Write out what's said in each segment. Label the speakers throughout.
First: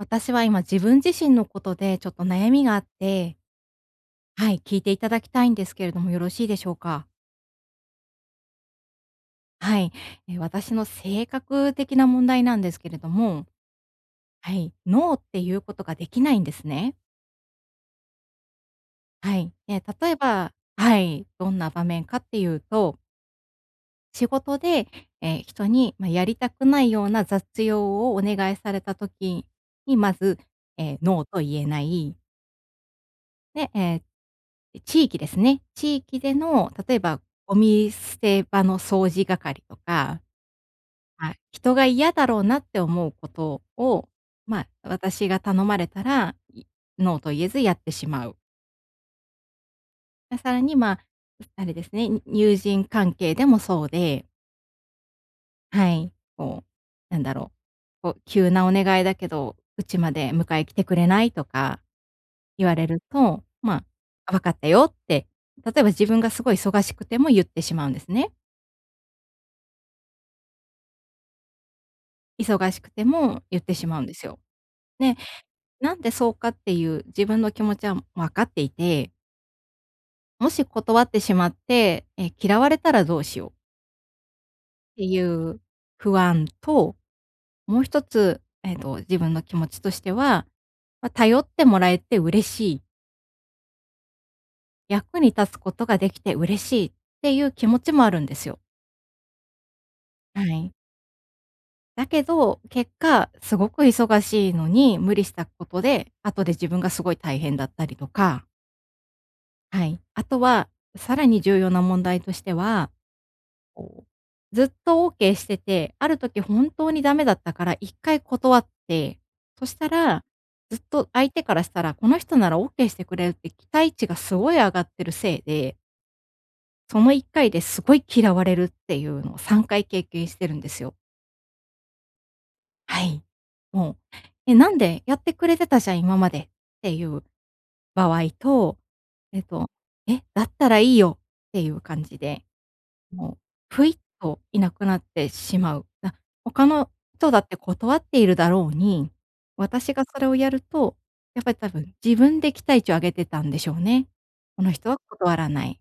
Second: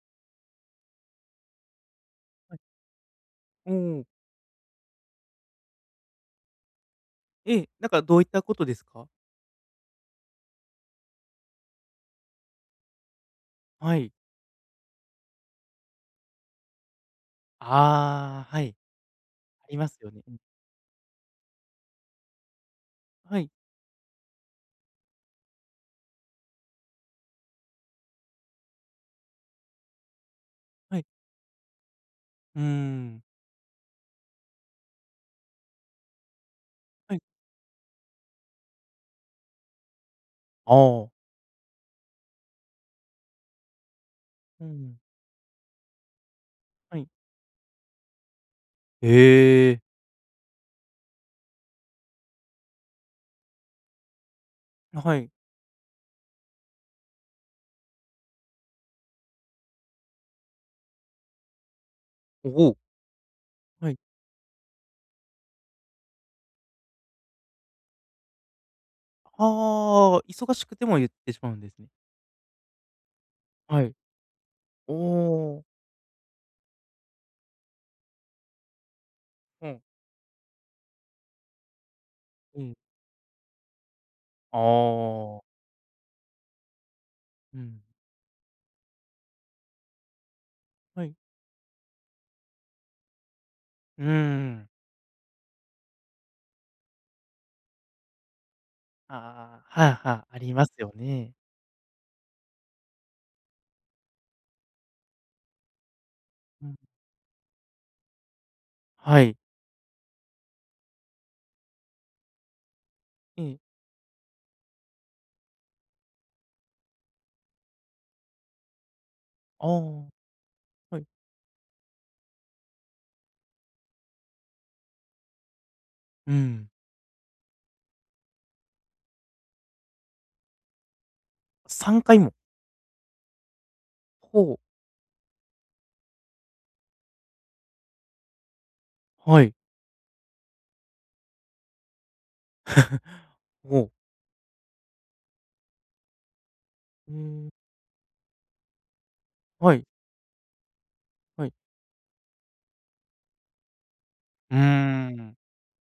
Speaker 1: 私は今、自分自身のことでちょっと悩
Speaker 2: はい。
Speaker 1: みがあって。
Speaker 2: うん。
Speaker 1: はい、聞いていただきたいんですけれども、よろしいでしょうか？
Speaker 2: ええ、なんかどういったことですか？
Speaker 1: はい。え、私の性格的な問題なんですけれども、
Speaker 2: はい。
Speaker 1: はい、ノーっていうことができないんですね。
Speaker 2: あ、はい。
Speaker 1: はい。
Speaker 2: あり
Speaker 1: え、
Speaker 2: ますよ
Speaker 1: 例え
Speaker 2: ね、うん。
Speaker 1: ば、はい、どんな場面かっていうと
Speaker 2: はい。
Speaker 1: 仕事で、え、人に、ま、やりたくないような雑用をお願いされた時に、まず、
Speaker 2: は
Speaker 1: え、
Speaker 2: い。
Speaker 1: ノーと言えない。
Speaker 2: うん。
Speaker 1: で、え、地域ですね。地域での例え
Speaker 2: はい。
Speaker 1: ばゴミ捨て場の掃除係とか、
Speaker 2: ああ。
Speaker 1: はい。人が嫌だろうなって思うことを、
Speaker 2: う
Speaker 1: ま、
Speaker 2: ん。
Speaker 1: 私が頼まれたら、い
Speaker 2: はい。
Speaker 1: ノーと言えずやってしまう。
Speaker 2: え。
Speaker 1: で、さらに、ま、あれですね、友人関係でもそうで。
Speaker 2: あ、はい。
Speaker 1: はい、こう、なんだろう、こう「急なお願いだけど、うちまで迎え来てくれない？」とか
Speaker 2: お
Speaker 1: 言わ
Speaker 2: お。
Speaker 1: れると、まあ
Speaker 2: はい。
Speaker 1: 「あ、分かったよ」って、例えば自分がすごい忙しくても言ってしまうんですね。
Speaker 2: はあ、忙しくても言ってしまうんですね。
Speaker 1: 忙しくても言って
Speaker 2: は
Speaker 1: し
Speaker 2: い。
Speaker 1: まうんですよ。
Speaker 2: お
Speaker 1: で、
Speaker 2: お。
Speaker 1: なんでそうかっていう自分の気持ちは分かっていて
Speaker 2: うん。
Speaker 1: もし断ってしまって、え、
Speaker 2: う
Speaker 1: 嫌わ
Speaker 2: ん。
Speaker 1: れたらどうしよう
Speaker 2: あ
Speaker 1: てい
Speaker 2: あ。
Speaker 1: う不安と、
Speaker 2: うん。
Speaker 1: もう一つ、えっと、自分の気持ちとしては、
Speaker 2: は
Speaker 1: まあ、
Speaker 2: い。
Speaker 1: 頼ってもらえて嬉しい。
Speaker 2: うーん。
Speaker 1: 役に立つことができて嬉しいっていう気持ちもあるんですよ。
Speaker 2: ああ、はあはあ、あ
Speaker 1: は
Speaker 2: ります
Speaker 1: い。
Speaker 2: よね。
Speaker 1: だけど、結果、すごく忙しいのに無理したことで、後で
Speaker 2: う
Speaker 1: 自
Speaker 2: ん。
Speaker 1: 分がすごい大変だったりとか
Speaker 2: はい。
Speaker 1: はい。あとは、さらに重要な問題としては、
Speaker 2: ええ。
Speaker 1: ずっと OK してて、ある時本当にダメだったから1回断って、そ
Speaker 2: あ
Speaker 1: した
Speaker 2: あ。
Speaker 1: らずっ
Speaker 2: はい。
Speaker 1: と、相手からしたら、この人なら OK してくれるって期待値がすごい上がってるせいで
Speaker 2: うん。
Speaker 1: その1回ですごい嫌われるっていうのを3回経験してるんですよ。
Speaker 2: 3回も。
Speaker 1: はい。もう。
Speaker 2: ほ
Speaker 1: で、
Speaker 2: う。
Speaker 1: 「なんでやってくれてたじゃん今まで」っていう場合と、え
Speaker 2: は
Speaker 1: っ
Speaker 2: い。
Speaker 1: と、「え、だったらいいよ」っていう感じで、もう、ふい
Speaker 2: お。
Speaker 1: っといなくなってしまう。な他の
Speaker 2: うー
Speaker 1: 人だっ
Speaker 2: ん。
Speaker 1: て断っているだろうに、
Speaker 2: はい。
Speaker 1: 私がそれをやると、やっ
Speaker 2: は
Speaker 1: ぱ
Speaker 2: い。
Speaker 1: りたぶん自分で期待値を上げてたんでしょうね。
Speaker 2: うー
Speaker 1: この人は断
Speaker 2: ん。
Speaker 1: らない。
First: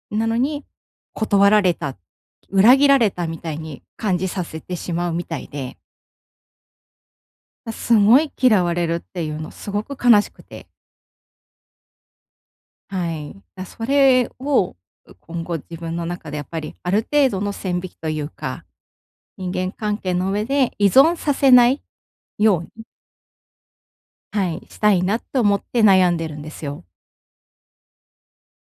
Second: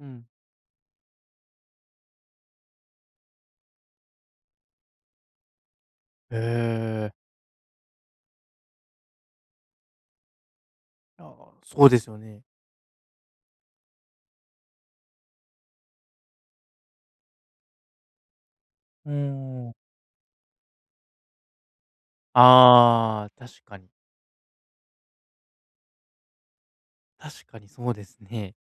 Speaker 2: う
Speaker 1: な
Speaker 2: ん。
Speaker 1: のに、断られた、裏切られたみたいに感じさせてしまうみたいで
Speaker 2: ええ。
Speaker 1: すごい嫌われるっていうのすごく悲しくて。
Speaker 2: ああ、そうですよね。
Speaker 1: はい。あ、それをう今後自分の中でやっぱりある程度の線引きというか、
Speaker 2: うん
Speaker 1: 人
Speaker 2: うんう
Speaker 1: 間
Speaker 2: ん。
Speaker 1: 関係の上で依存させないように。
Speaker 2: ああ、確かに。
Speaker 1: はい、したいなと思って悩んでるんですよ。
Speaker 2: 確かにそうですね。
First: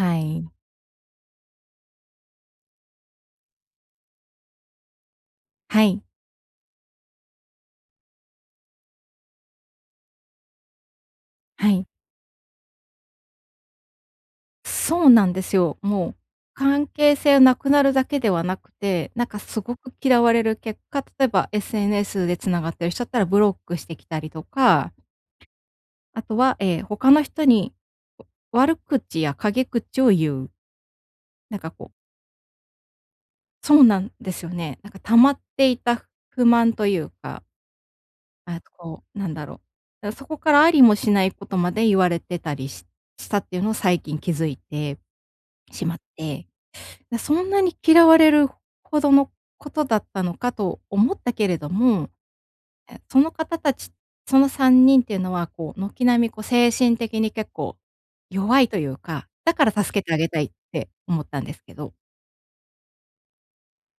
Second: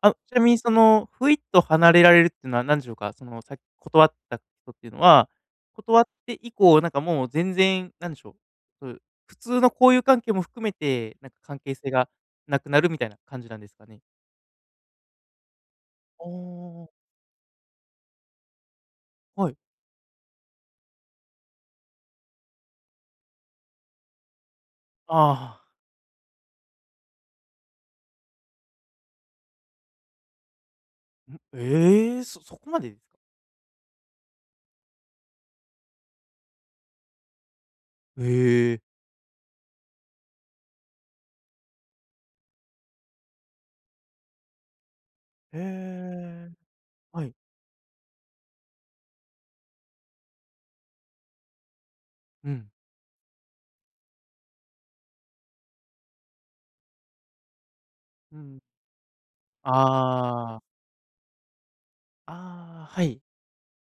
Speaker 2: あう、ちな
Speaker 1: い。
Speaker 2: みにその、ふいっと離れられるっていうのは何でしょうか、その、さっき断ったとっていうのは、
Speaker 1: は
Speaker 2: 断っ
Speaker 1: い。
Speaker 2: て以降、なんかもう全然、なんでしょう、うん、普通の交友関係も含めて、なんか関
Speaker 1: は
Speaker 2: 係
Speaker 1: い。
Speaker 2: 性がなくなるみたいな感じなんですかね。
Speaker 1: そうなんですよ。もう
Speaker 2: ああ。
Speaker 1: 関係性なくなるだけではなくて、なんか、
Speaker 2: はい。
Speaker 1: 凄く嫌われる結果、例えば SNS で繋がってる人だったら、ブロックしてきたりとか
Speaker 2: ああ。
Speaker 1: あとは、ええ、他の人に悪口や陰口を言う。
Speaker 2: ん、
Speaker 1: なんか、こう
Speaker 2: ええ、そそこまで？
Speaker 1: そうなんですよね。なんか溜まっていた不満と言うか。あ
Speaker 2: へ
Speaker 1: と、
Speaker 2: え。
Speaker 1: こう、何だろう。だか、そこから、ありもしない事まで言われてたりししたって言うのを、最近気付いて
Speaker 2: へ
Speaker 1: しまって。
Speaker 2: え。
Speaker 1: だ
Speaker 2: はい。
Speaker 1: そんなに嫌われる程の事だったのかと思ったけれども。
Speaker 2: うん。
Speaker 1: え、その方達その3人って言うのは、こう、軒並み、こう、精神的に結構、
Speaker 2: うん。
Speaker 1: 弱いというか、だから助けてあげたいっ
Speaker 2: ああ。
Speaker 1: て思ったんですけど。
Speaker 2: ああ、はい。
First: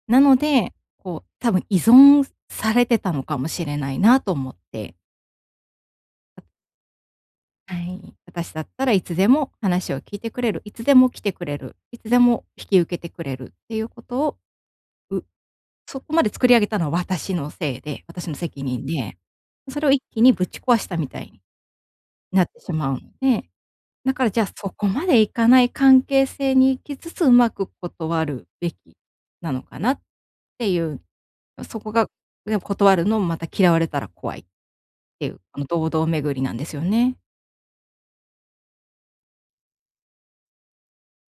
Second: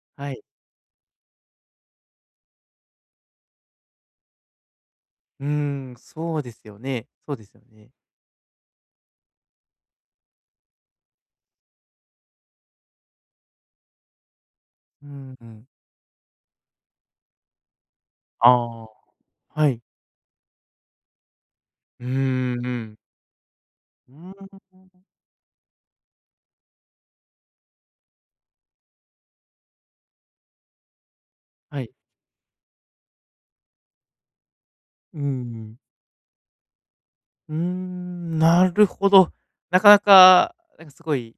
Speaker 1: な
Speaker 2: は
Speaker 1: の
Speaker 2: い。
Speaker 1: で、こう、多分依存されてたのかもしれないなと思って。
Speaker 2: うーん、そうですよねそうですよ
Speaker 1: は
Speaker 2: ね。
Speaker 1: い。私だったら、いつでも話を聞いてくれる、いつでも来てくれる、いつでも引き受けてくれるっていう事を、
Speaker 2: う
Speaker 1: う
Speaker 2: んうん。
Speaker 1: そこまで作り上げたのは、私のせいで私の
Speaker 2: あ
Speaker 1: 責任
Speaker 2: あ、
Speaker 1: で、
Speaker 2: は
Speaker 1: そ
Speaker 2: い。
Speaker 1: れを一気にぶち壊したみたいに
Speaker 2: うー
Speaker 1: なっ
Speaker 2: ん、う
Speaker 1: しまう
Speaker 2: ん。
Speaker 1: んで、
Speaker 2: う
Speaker 1: だ
Speaker 2: ー
Speaker 1: から、じゃあ、そこ
Speaker 2: ん。
Speaker 1: までいかない関係性に行きつつ、うまく断るべきなのかなって言う、んそ
Speaker 2: は
Speaker 1: こ
Speaker 2: い。
Speaker 1: が、や断るのも、また嫌われたら怖いって
Speaker 2: うんう
Speaker 1: 言う、あの、
Speaker 2: ん。
Speaker 1: 堂々巡りなんですよね。
Speaker 2: うーん。なるほど。なかなか、なんかすごい、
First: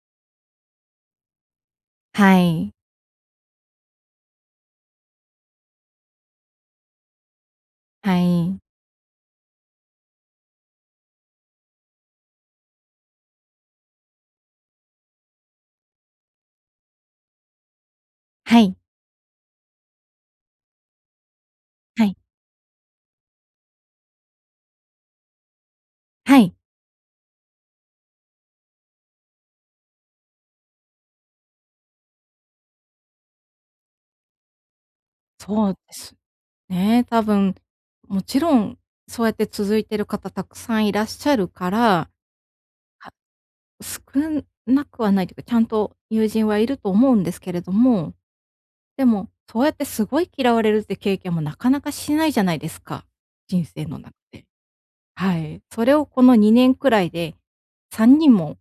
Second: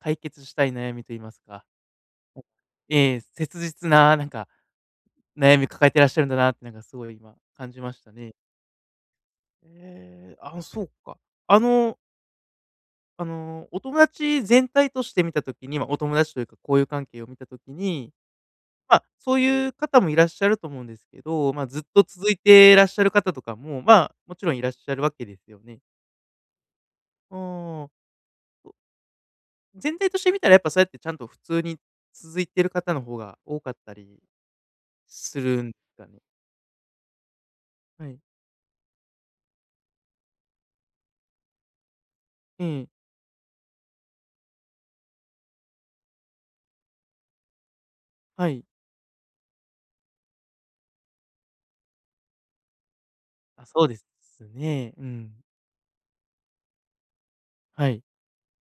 Speaker 2: 解決したい悩みと言いますか。
Speaker 1: はい。
Speaker 2: ええ、切実な、なんか、悩み抱えてらっしゃるんだなって、なんかすごい今、感じました
Speaker 1: は
Speaker 2: ね。
Speaker 1: い。
Speaker 2: ええ、ああ、そうか。あのあの、お友達全体として見た時にま、お友達というか、交友関係を見た時に、
Speaker 1: はい。
Speaker 2: まあ、そういう方もいらっしゃると思うんですけど、まあ、ずっと
Speaker 1: はい。
Speaker 2: 続いてらっしゃる方とかも、まあ、もちろんいらっしゃるわけですよね？
Speaker 1: はい。
Speaker 2: うーん。全体としてみたら、やっぱそうやって、ちゃんと普通に、続いている方の方が多かったりする
Speaker 1: そ
Speaker 2: ん
Speaker 1: うで
Speaker 2: だ
Speaker 1: す
Speaker 2: ね
Speaker 1: ね、多分。
Speaker 2: はい。
Speaker 1: もちろん、そうやって続いてる方沢山いらっしゃるから。
Speaker 2: ええ。
Speaker 1: は少なくはないというか、ちゃんと友人はいると思うんですけれども。
Speaker 2: はい。
Speaker 1: でも、そうやってすごい嫌われるっていう経験も、なかなかしないじゃないですか、
Speaker 2: あ、
Speaker 1: 人
Speaker 2: そ
Speaker 1: 生
Speaker 2: うで
Speaker 1: の
Speaker 2: す
Speaker 1: 中で。
Speaker 2: ね、うん。
Speaker 1: はい、それをこの2年くらいで、
Speaker 2: はい。
Speaker 1: 3人も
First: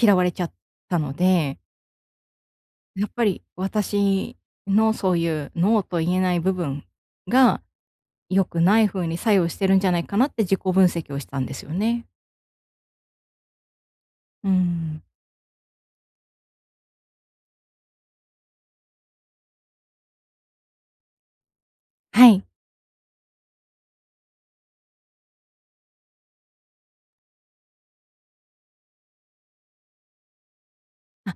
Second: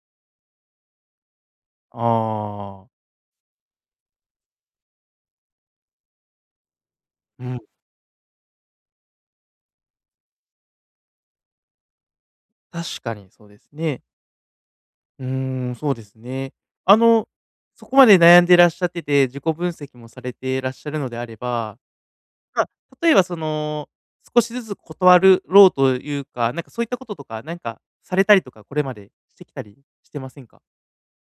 Speaker 1: 嫌われちゃったので
Speaker 2: あ。
Speaker 1: やっぱり私のそういうノーと言えない部分
Speaker 2: うん。
Speaker 1: が、良くない風に作用してるんじゃないかなって自己分析をしたんですよね。
Speaker 2: 確かにそうですね。
Speaker 1: うん。
Speaker 2: うん、そうですね。あの、そこまで悩んでいらっしゃってて、自己分析もされてらっしゃるのであれば、
Speaker 1: はい。
Speaker 2: ま、例えばその、少しずつ断るろうというか、なんかそういったこととかなんかされたりとか、これまでしてきたりしてませんか？
Speaker 1: あ、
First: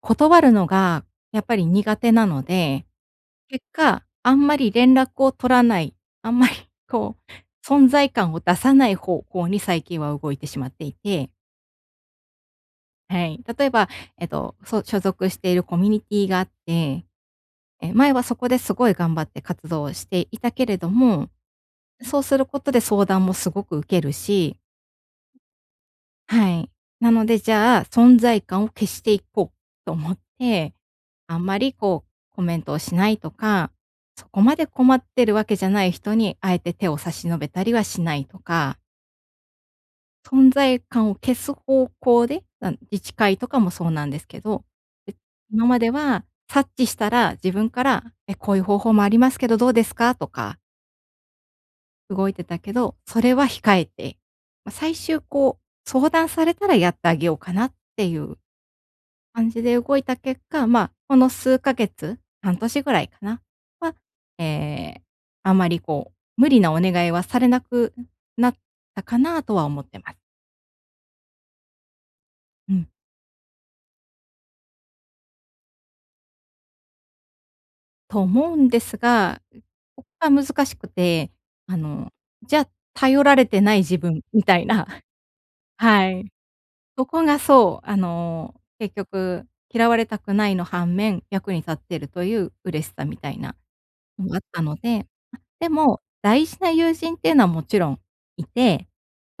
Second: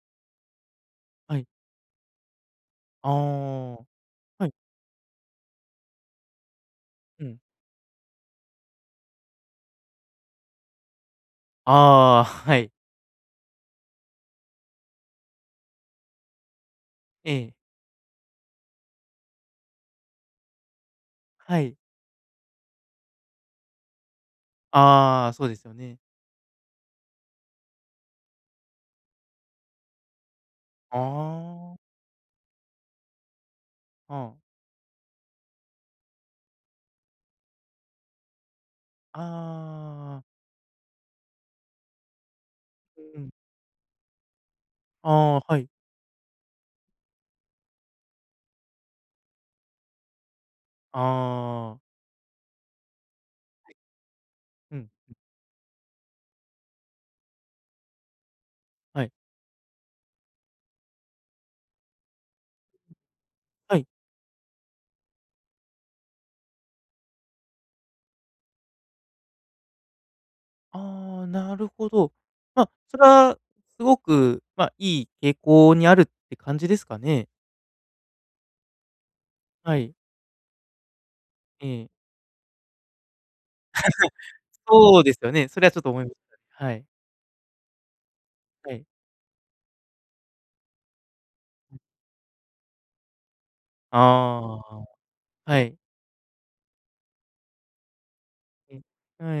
Speaker 1: 断るのが
Speaker 2: は
Speaker 1: やっ
Speaker 2: い。
Speaker 1: ぱり苦手なので、
Speaker 2: あ、
Speaker 1: 結果、あ
Speaker 2: は
Speaker 1: ん
Speaker 2: い。
Speaker 1: まり連絡を取らない、あんまり、こ
Speaker 2: うん。
Speaker 1: う存在感を出さない方向に最近は動いてしまっていて。
Speaker 2: あ、はい。
Speaker 1: はい。例えば、えっと、そう、所属しているコミュニティーがあって、
Speaker 2: ええ。
Speaker 1: え、前はそこですごい頑張って活動をしていたけれども、
Speaker 2: はい。
Speaker 1: そうすることで相談もすごく受けるし
Speaker 2: あ、そうですよね。
Speaker 1: はい。なのでじゃあ、存在感を消していこうと思って、あんまり
Speaker 2: あ。
Speaker 1: こう、コメントをしないとか、
Speaker 2: あ
Speaker 1: そ
Speaker 2: あ。
Speaker 1: こまで困ってるわけじゃない人に、あえて手を差し伸べたりはしないとか。
Speaker 2: ああ。あ、あ、あ。
Speaker 1: 存在感を消す方向で、あん自治
Speaker 2: うん。
Speaker 1: 会とかもそうなんですけど。で、
Speaker 2: ああ、は
Speaker 1: 今
Speaker 2: い。
Speaker 1: までは察知したら自分から、え、こういう方法もありますけど、どうですかとか
Speaker 2: ああああああああ。
Speaker 1: 動いてたけど、それは
Speaker 2: はい。
Speaker 1: 控えて。まあ、
Speaker 2: うん、
Speaker 1: 最
Speaker 2: うん。
Speaker 1: 終、こう、相談されたらやってあげようかなっていう
Speaker 2: はい。
Speaker 1: 感じで動いた結果、まあ、この数ヶ月半年ぐ
Speaker 2: ん、
Speaker 1: らいかな、
Speaker 2: はい。
Speaker 1: は、ええ、あんまりこう、無理なお願いはされなくんなったかな、とは思ってます。
Speaker 2: ああ、なるほど。まあ、
Speaker 1: うん。
Speaker 2: それはすごくまあ、いい傾向にあるって感じですかね。
Speaker 1: と、思うんですが、
Speaker 2: はい。
Speaker 1: ここが難しくて。あ
Speaker 2: ええ。
Speaker 1: の、じゃあ、頼られてない自分み たいな
Speaker 2: そう ですよね。それはちょっと思い
Speaker 1: は
Speaker 2: まし
Speaker 1: い。
Speaker 2: たね、はい。
Speaker 1: そこがそう、あの、
Speaker 2: はい。
Speaker 1: 結局、嫌われたくないの反面、役に立
Speaker 2: う
Speaker 1: っ
Speaker 2: ん。
Speaker 1: ているという嬉しさみたいな
Speaker 2: あ
Speaker 1: のがあっ
Speaker 2: あ、
Speaker 1: たの
Speaker 2: あ
Speaker 1: で。ま、
Speaker 2: あ。は
Speaker 1: で
Speaker 2: い。
Speaker 1: も、大事な友人っていうのはもちろんい
Speaker 2: え、
Speaker 1: て、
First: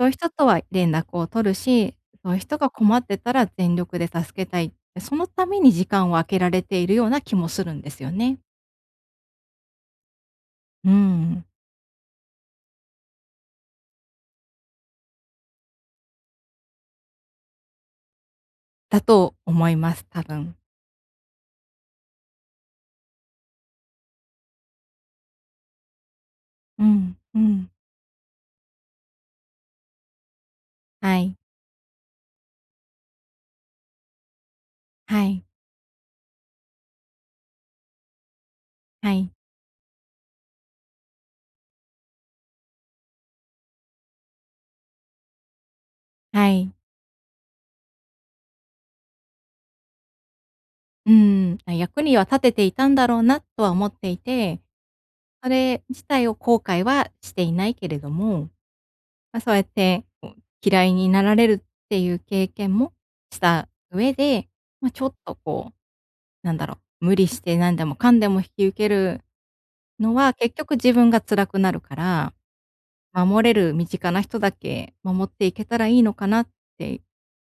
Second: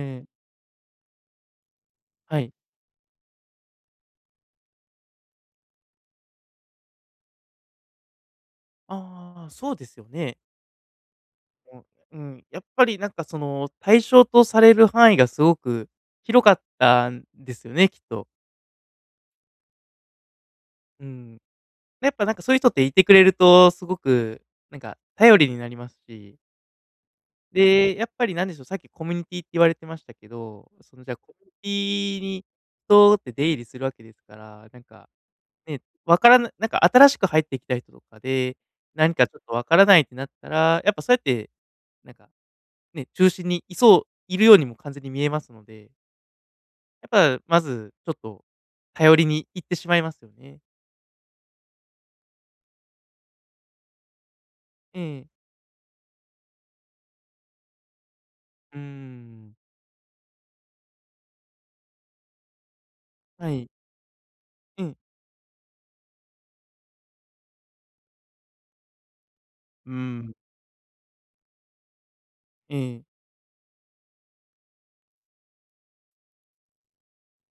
Speaker 1: そういう
Speaker 2: い。
Speaker 1: 人とは連絡を取るし、そういう
Speaker 2: はい。
Speaker 1: 人が困ってたら全力で助けたい。そのために時間を空けられているような気もするんですよね。
Speaker 2: ああ、そうですよね。
Speaker 1: うーん。
Speaker 2: うん、うん、やっぱりなんかその対象とされる範囲がすごく広かったんですよね、きっと。
Speaker 1: だと思います、多分。
Speaker 2: うーん。やっぱなんかそういう人っていてくれるとすごく、なんか頼りになりますし。
Speaker 1: うん、うん。
Speaker 2: で、やっぱりなんでしょう、さっきコミュニティって言われてましたけど、そのじゃ
Speaker 1: は
Speaker 2: コ
Speaker 1: い。
Speaker 2: ミュニティに、とって出入りするわけですから、なんか、
Speaker 1: はい。
Speaker 2: ね、わからななんか新しく入ってきた人とかで、
Speaker 1: は
Speaker 2: 何か
Speaker 1: い。
Speaker 2: ちょっと分からないってなったら、やっぱそうやって、なんか、ね、中心にいそういるようにも完全に見えますので。
Speaker 1: はい。
Speaker 2: やぱ、まずちょっと頼りにいってしまいますよね。
Speaker 1: うーん、役には立てていたんだろうなとは思っていて、
Speaker 2: うん。
Speaker 1: それ自体を後悔はしていないけれども、
Speaker 2: うー
Speaker 1: まあ、そ
Speaker 2: ん。
Speaker 1: うやって、嫌いになられるっていう経験もし
Speaker 2: はい。
Speaker 1: た上で、
Speaker 2: う
Speaker 1: ま、
Speaker 2: ん。
Speaker 1: ちょっとこう、なんだろう、無理して何でもかんでも引き受ける
Speaker 2: うー
Speaker 1: の
Speaker 2: ん。
Speaker 1: は、結局自分が辛くなるから、
Speaker 2: うん。
Speaker 1: 守れる身近な人だけ守っていけたらいいのかなって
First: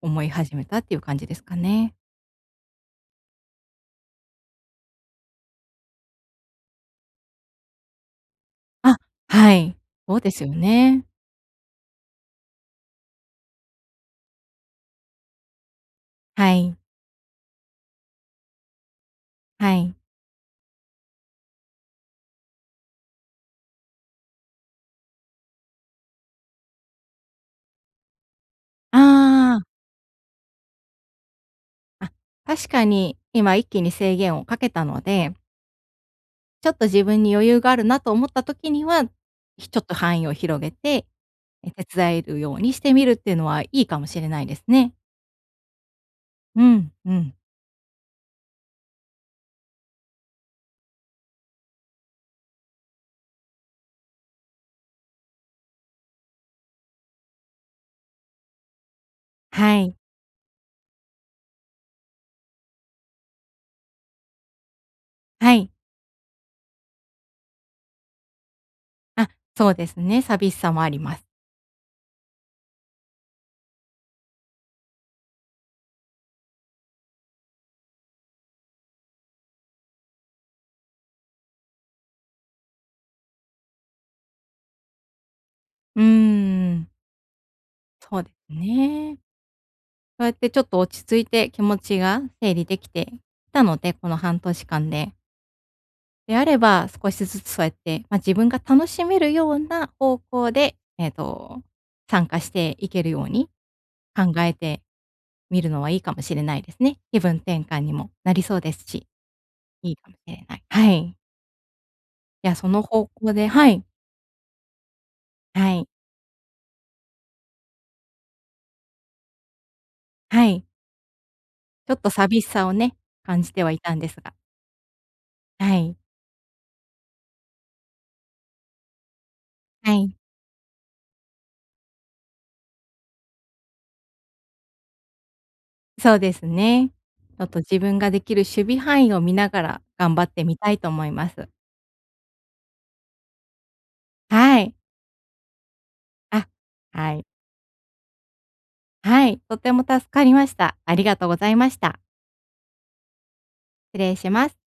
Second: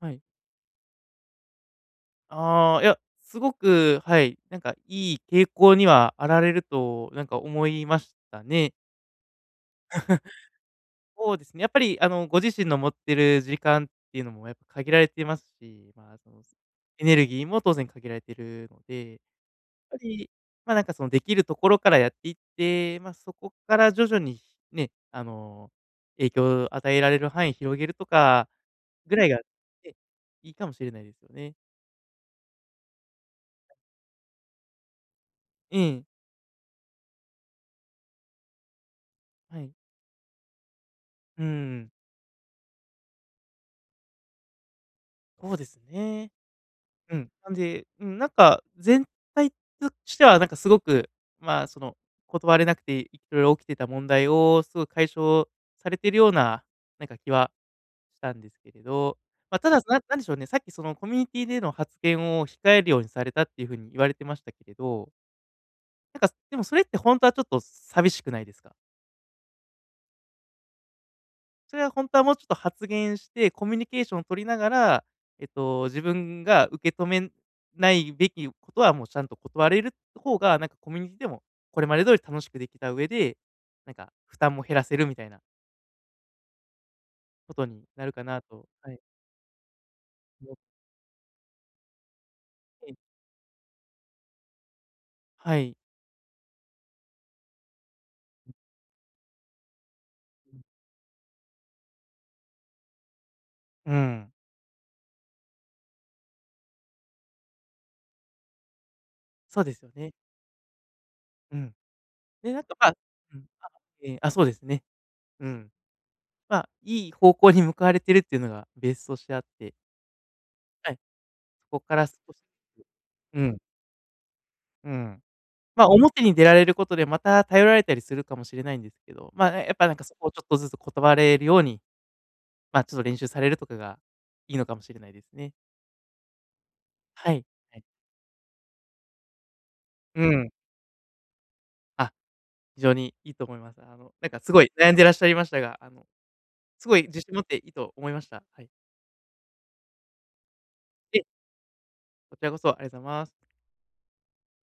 Speaker 2: はい。
Speaker 1: 思い始めたっていう感じですかね。
Speaker 2: ああ、いや、すごく、はい、なんかいい傾向にはあられると、なんか思いましたね。
Speaker 1: あ、はい。そうですよ ね。
Speaker 2: そうですね、やっぱりあのご自身の持ってる時間っていうのもやっぱ限られてますし、まあ、その、
Speaker 1: はい。
Speaker 2: エネルギーも当然限られてるので、やっ
Speaker 1: は
Speaker 2: ぱ
Speaker 1: い。
Speaker 2: り、まあなんかその、できるところからやっていって、まあ、そこから徐々にね、あの、影響を与えられる範囲広げるとかぐらいが、
Speaker 1: ああ。
Speaker 2: ね、いいかもしれないですよね。
Speaker 1: あ、確かに、今一気に制限をかけたので
Speaker 2: ええ。
Speaker 1: ちょっと自分に余裕があるなと思った時には、
Speaker 2: は
Speaker 1: ひ
Speaker 2: い。
Speaker 1: ちょっと範囲を広げて、
Speaker 2: う
Speaker 1: え
Speaker 2: ん。
Speaker 1: 手伝えるようにしてみるっていうのはいいかもしれないですね。
Speaker 2: そうですね。
Speaker 1: うん、う
Speaker 2: うん、
Speaker 1: ん。
Speaker 2: なんで、うん、なんか、全体としてはなんかすごく、まあ、その、断れなくて色々起きてた問題をすごく解消されてるような、なんか気はしたんですけれど、まあ、た
Speaker 1: は
Speaker 2: だ、す
Speaker 1: い。
Speaker 2: なんなんでしょうね、さっきその、コミュニティでの発言を控えるようにされたっていうふうに言われてましたけれど
Speaker 1: はい。
Speaker 2: なんか、でもそれってほんとはちょっと寂しくないですか？
Speaker 1: あ、そうですね、寂しさもあります。
Speaker 2: それはほんとは、もうちょっと発言して、コミュニケーションを取りながら、えっと、自分が受け止めないべきことはもうちゃんと断れると方が、なんかコミュニティでも、これまで通り楽しくできた上で、なんか負担も減らせるみたいな
Speaker 1: うん。
Speaker 2: ことになる
Speaker 1: そ
Speaker 2: か
Speaker 1: うで
Speaker 2: なとはい。
Speaker 1: ね。そうやっ
Speaker 2: い
Speaker 1: て
Speaker 2: や
Speaker 1: ちょっと落ち着いて、気持ちが整理でき
Speaker 2: えい。
Speaker 1: てきたので、この半年間で。
Speaker 2: はい。
Speaker 1: で、あれば、少しずつそうやって、ま、自分が楽しめるような方向で、えっと、参加していけるように、
Speaker 2: うん。
Speaker 1: 考えてみるのはいいかもしれないですね。気分転換にもなりそうですし、
Speaker 2: そうですよ
Speaker 1: いいか
Speaker 2: ね。
Speaker 1: も、え、あい。はい。
Speaker 2: うん。
Speaker 1: い
Speaker 2: で、
Speaker 1: や、
Speaker 2: なん
Speaker 1: そ
Speaker 2: と
Speaker 1: の
Speaker 2: か
Speaker 1: 方向
Speaker 2: うん、
Speaker 1: で、
Speaker 2: あ
Speaker 1: はい。
Speaker 2: えあ、そうですね、うん。
Speaker 1: はい。
Speaker 2: まあ、いい方向に向かわれてるっていうのがベースとしてあって
Speaker 1: はい。
Speaker 2: はい、こっ
Speaker 1: ちょ
Speaker 2: か
Speaker 1: っ
Speaker 2: ら
Speaker 1: と
Speaker 2: 少
Speaker 1: 寂
Speaker 2: し
Speaker 1: しさをね、
Speaker 2: う
Speaker 1: 感じ
Speaker 2: ん。
Speaker 1: てはいたんですが。
Speaker 2: うん。
Speaker 1: は
Speaker 2: ま、
Speaker 1: い。
Speaker 2: 表に出られることで、また、頼られたりするかもしれないんですけど、まあ、え、やっぱな
Speaker 1: は
Speaker 2: んか、そ
Speaker 1: い。
Speaker 2: こをちょっとずつ断れるように、ま、ちょっと練習されるとかがいいのかもしれないですね。
Speaker 1: そうですね。
Speaker 2: は
Speaker 1: ちょ
Speaker 2: い、
Speaker 1: っと
Speaker 2: は
Speaker 1: 自
Speaker 2: い。
Speaker 1: 分ができる守備範囲を見ながら頑
Speaker 2: う
Speaker 1: 張って
Speaker 2: ん。
Speaker 1: みたいと思います。
Speaker 2: あ、非常にいいと思います。あの、なんかす
Speaker 1: は
Speaker 2: ごい
Speaker 1: い。
Speaker 2: 悩んでらっしゃいましたが、あの、
Speaker 1: あ、
Speaker 2: すごい
Speaker 1: は
Speaker 2: 自
Speaker 1: い。
Speaker 2: 信持っていいと思いました、はい。
Speaker 1: はい、とても助かりました。ありが
Speaker 2: え。
Speaker 1: とうございました。
Speaker 2: こちらこそ、ありがとうございます。
Speaker 1: 失礼します。